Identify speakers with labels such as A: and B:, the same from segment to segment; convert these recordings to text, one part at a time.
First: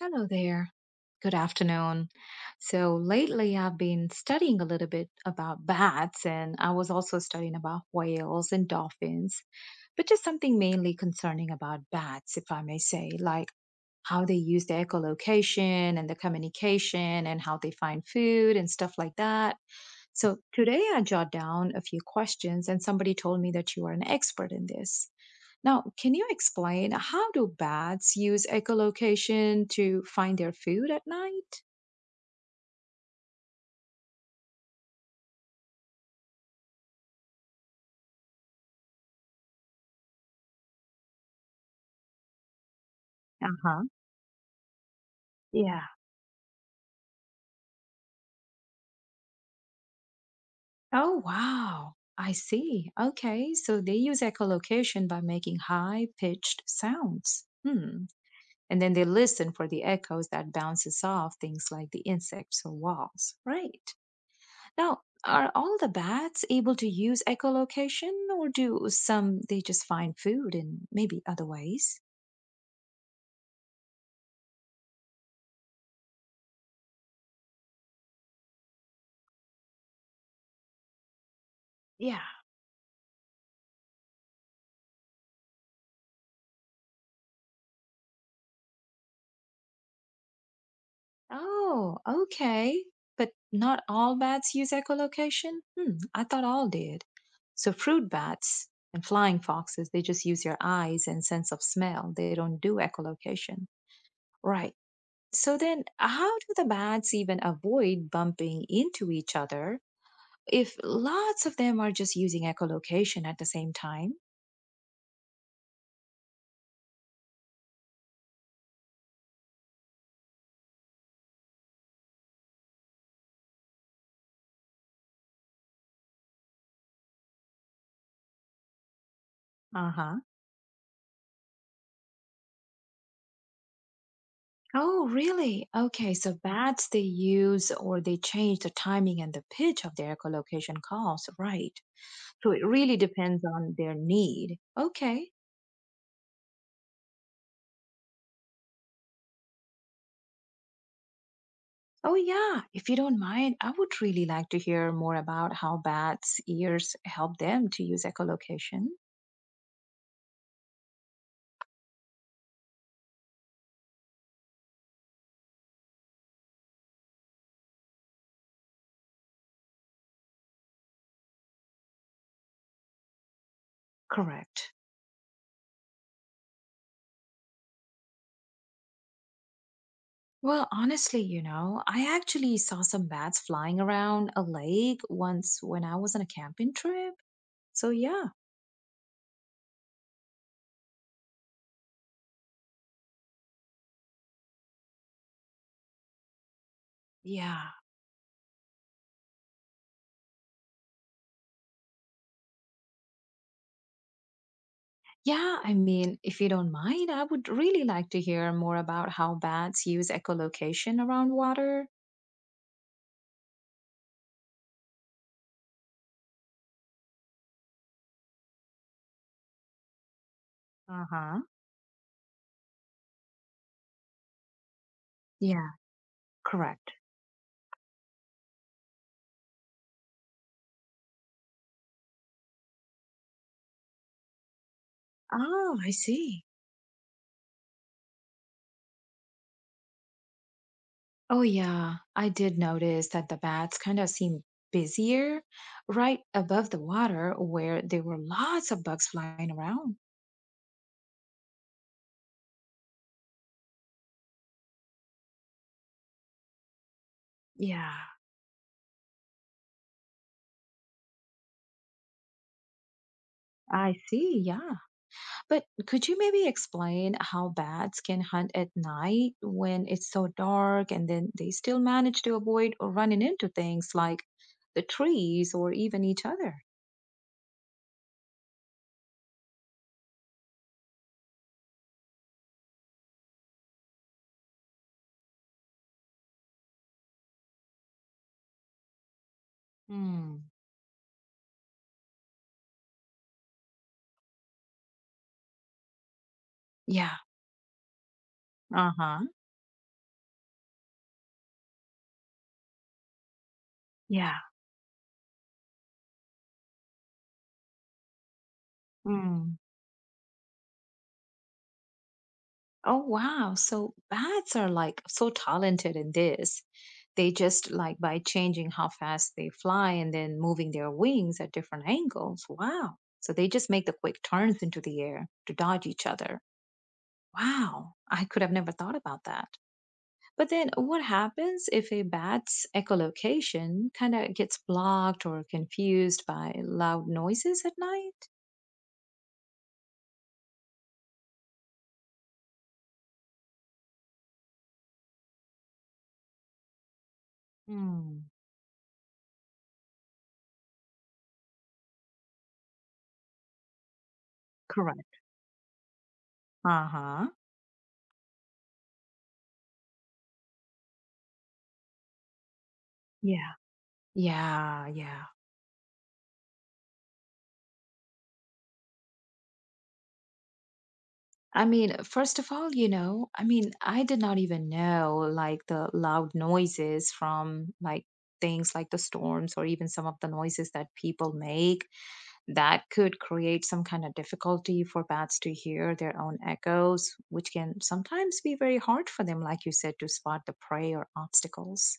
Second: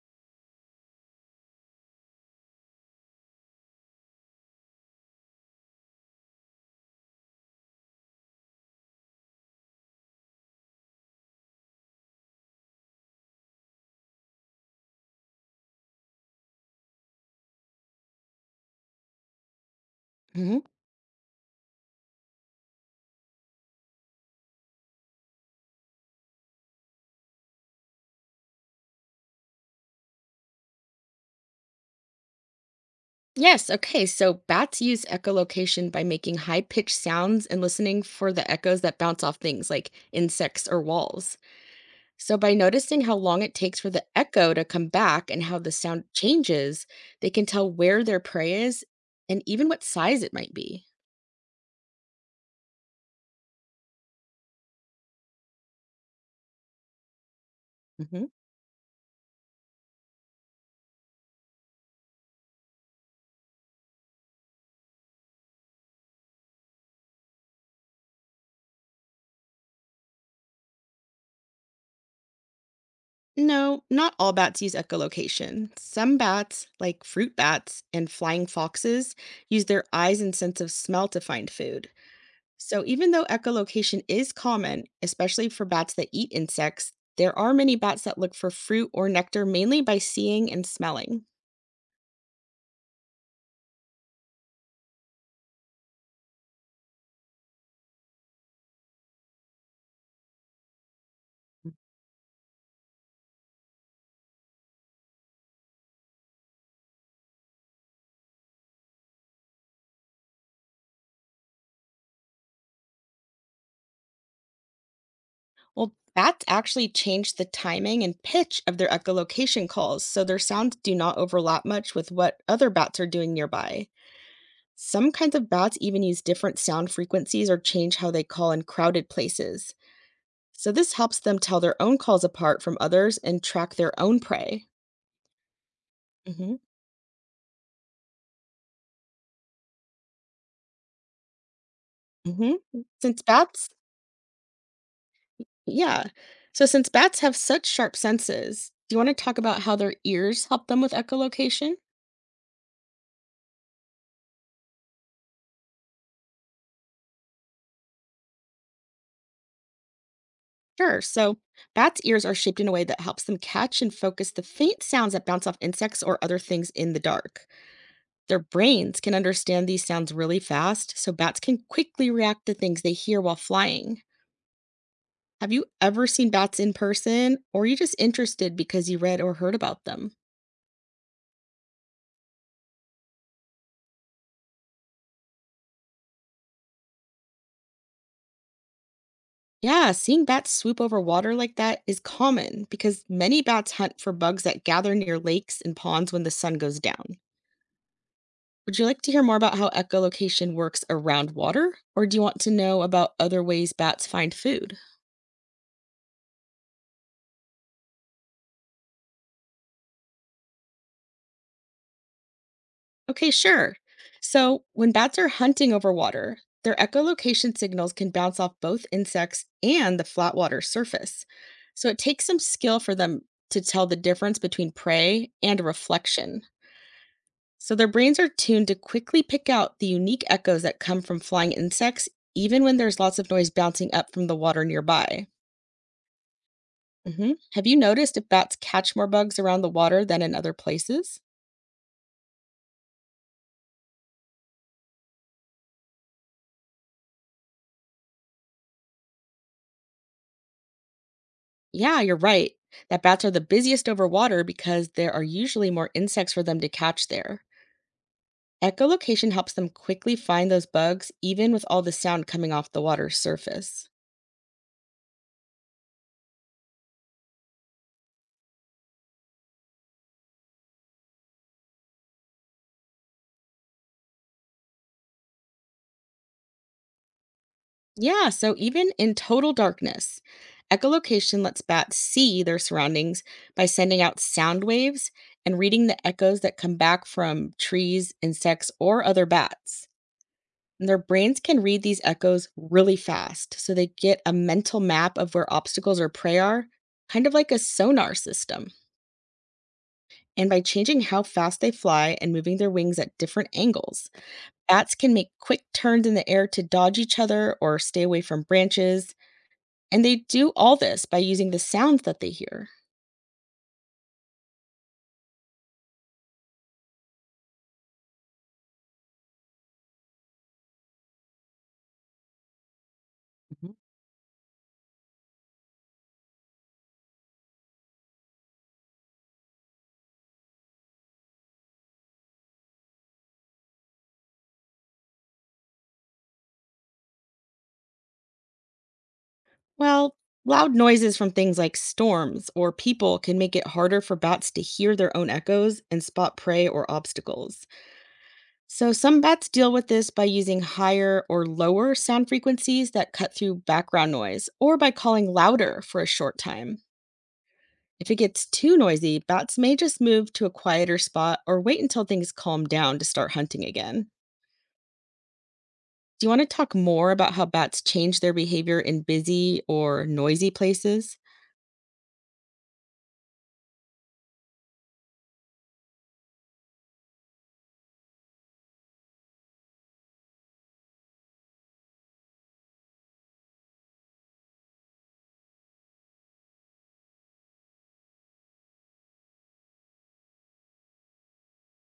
A: Hello there. Good afternoon. So lately I've been studying a little bit about bats and I was also studying about whales and dolphins, but just something mainly concerning about bats, if I may say, like how they use their echolocation and the communication and how they find food and stuff like that. So
B: Mhm.
A: today I jot down a few questions and somebody told me that you are an expert in this. Now, can you explain how do bats use echolocation to find their food at night?
B: Yes. Okay. So bats use echolocation by making high pitched sounds and listening for the echoes that bounce off things like insects or walls. So, by noticing how long it takes
A: Uh-huh.
B: for the echo to come back and how the
A: Yeah.
B: sound changes, they can tell where their prey is and even what size it might be.
A: Oh, wow. I see. Okay, so they use echolocation by making high-pitched sounds. Hmm.
B: Mhm.
A: And then they listen for the echoes that bounces off things like the insects or walls. Right. Now, are all the bats able to use echolocation, or do some they just find food in maybe other ways?
B: No, not all bats use echolocation. Some bats, like fruit bats and flying foxes, use their eyes and sense of smell to find food.
A: Yeah.
B: So, even though echolocation is common, especially for bats that eat insects, there are many bats that look for fruit or nectar mainly by seeing and smelling.
A: Oh, okay. But not all bats use echolocation? Hmm, I thought all did. So fruit bats and flying foxes, they just use their eyes and sense of smell. They don't do echolocation. Right. So then, how do the bats even avoid bumping into each other if lots of them are just using echolocation at the same time?
B: Well, bats actually change the timing and pitch of their echolocation calls, so their sounds do not overlap much with what other bats are doing nearby. Some kinds of bats even use different sound frequencies or change how they call in crowded places.
A: Uh-huh.
B: So, this helps them tell their own calls apart from others and track their own prey.
A: Oh, really? Okay, so
B: Hmm
A: bats they use or they change the timing and the pitch of their echolocation calls, right? So
B: hmm
A: it really
B: since
A: depends
B: bats
A: on their need. Okay.
B: Yeah. So since bats have such sharp senses, do you want to talk about how their ears help them with echolocation?
A: Oh, yeah. If you don't mind, I would really like to hear more about how bats' ears help them to use echolocation.
B: Sure. So bats' ears are shaped in a way that helps them catch and focus the faint sounds that bounce off insects or other things in the dark. Their brains can understand these sounds really fast, so bats can quickly react to things they hear while flying.
A: Correct.
B: Have you ever seen bats in person, or are you just interested because you read or heard about them?
A: Well, honestly, I actually saw some bats flying around a lake once when I was on a camping trip. So, yeah,
B: Yeah, seeing bats swoop over water like that is common because many bats hunt for bugs that gather near lakes and ponds when the sun goes down.
A: yeah.
B: Would you like to hear more about how echolocation works around water, or do you want to know about other ways bats find food?
A: Yeah, if you don't mind, I would really like to hear more about how bats use echolocation around water.
B: Okay, sure. So, when bats are hunting over water, their echolocation signals can bounce off both insects and the flat water
A: Uh
B: surface.
A: huh.
B: So, it takes some skill for them to tell the difference between prey and a
A: Yeah,
B: reflection.
A: correct.
B: So their brains are tuned to quickly pick out the unique echoes that come from flying insects, even when there's lots of noise bouncing up from the water nearby.
A: Oh, I see.
B: Have you noticed if bats catch more bugs around the water than in other places?
A: Oh, yeah. I did notice that the bats kind of seemed busier right above the water where there were lots of bugs flying around.
B: Yeah, you're right. That bats are the busiest over water because there are usually more insects for them to catch there.
A: Yeah,
B: Echolocation helps them quickly find those bugs, even with all the sound coming off the water's surface.
A: I see. Yeah. But could you maybe explain how bats can hunt at night when it's so dark and then they still manage to avoid or running into things like the trees or even each other?
B: Yeah, so even in total darkness, echolocation lets bats see their surroundings by sending out sound waves and reading the echoes that come back from trees, insects, or other bats.
A: Hmm.
B: And their brains can read these echoes really fast, so they get a mental map of where obstacles or prey are,
A: Yeah.
B: kind of like a sonar system.
A: Uh huh.
B: And by changing how fast they fly and moving their wings at different angles,
A: Yeah.
B: bats can make quick turns in the air to dodge each other or stay away from branches. And they do all this by using the sounds that they hear.
A: Oh, wow. So bats are like so talented in this. They just like by changing how fast they fly and then moving their wings at different angles. Wow. So they just make the quick turns into the air to dodge each other. Wow. I could have never thought about that. But then what happens if a bat's echolocation kind of gets blocked or confused by loud noises at night?
B: Well, loud noises from things like storms or people can make it harder for bats to hear their own echoes and spot prey or obstacles.
A: Hmm.
B: So some bats deal with this by using higher or lower sound frequencies that cut through background noise or by
A: Correct.
B: calling louder for a short time.
A: Uh-huh.
B: If it gets too noisy, bats may just move to a quieter spot or wait until things calm down to start
A: Yeah.
B: hunting again.
A: Yeah. Yeah.
B: Do you want to talk more about how bats change their behavior in busy or noisy places?
A: First of all, I did not even know like the loud noises from like things like the storms or even some of the noises that people make that could create some kind of difficulty for bats to hear their own echoes, which can sometimes be very hard for them, like you said, to spot the prey or obstacles.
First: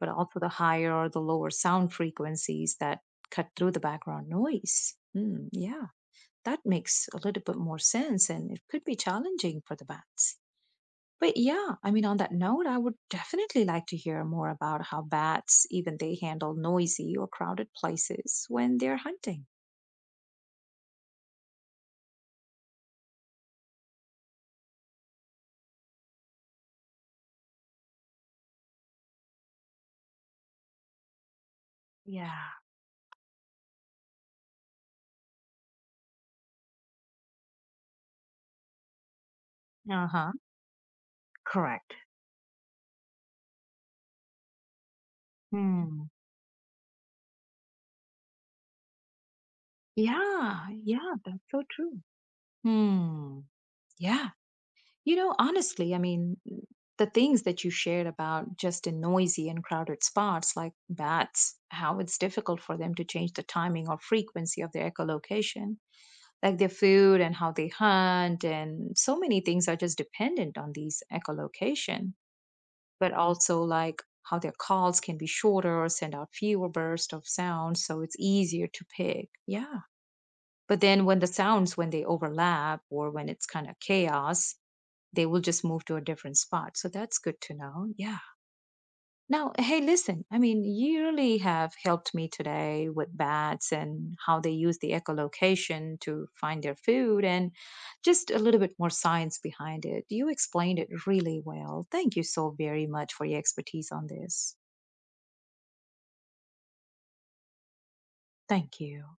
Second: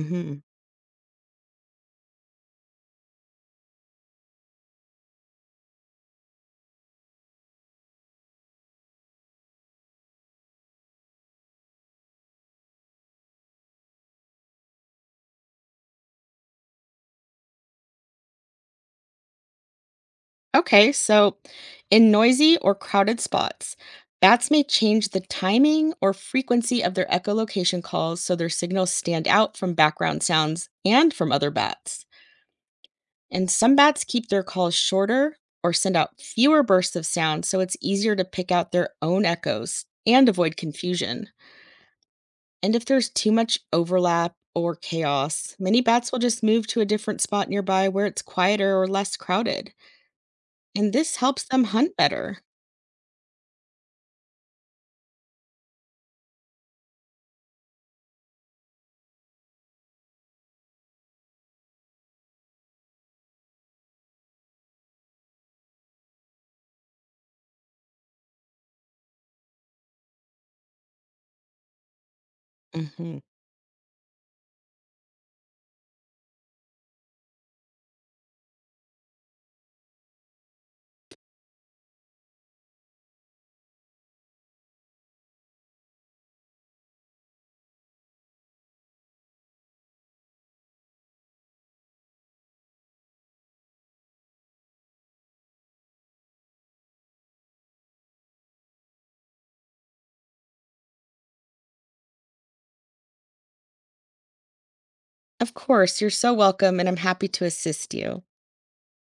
A: But also the higher or the lower sound frequencies that cut through the background noise. Mm, yeah, that makes a little bit more sense and it could be challenging for the bats. But yeah, on that note, I would definitely like to hear more about how bats even they handle noisy or crowded places when they're hunting.
B: Okay, so in noisy or crowded spots, bats may change the timing or frequency of their echolocation calls so their signals stand out from background sounds and from other bats.
A: Yeah,
B: And some bats keep their calls shorter or send out fewer bursts of sound so it's easier to pick out their own echoes and
A: uh-huh,
B: avoid confusion.
A: correct.
B: And if there's too much overlap or chaos, many
A: Hmm.
B: bats will just move to a different spot nearby where it's quieter or less crowded.
A: Yeah,
B: And this
A: yeah, that's
B: helps them
A: so
B: hunt
A: true.
B: better.
A: Hmm. Yeah. Honestly, the things that you shared about just in noisy and crowded spots like bats, how it's difficult for them to change the timing or frequency of their echolocation, like their food and how they hunt, and so many things are just dependent on these echolocation, but
B: Mhm.
A: also like how their calls can be shorter or send out fewer bursts of sound, so it's easier to pick. Yeah. But then when the sounds, when they overlap or when it's kind of chaos, they will just move to a different spot. So that's good to know. Yeah. Now, hey, listen, you really have helped me today with bats and how they use the echolocation to find their food and just a little bit more science behind it. You explained it really well. Thank you so very much for your expertise on this.
B: Of course, you're so welcome, and I'm happy to assist you.
A: Thank you.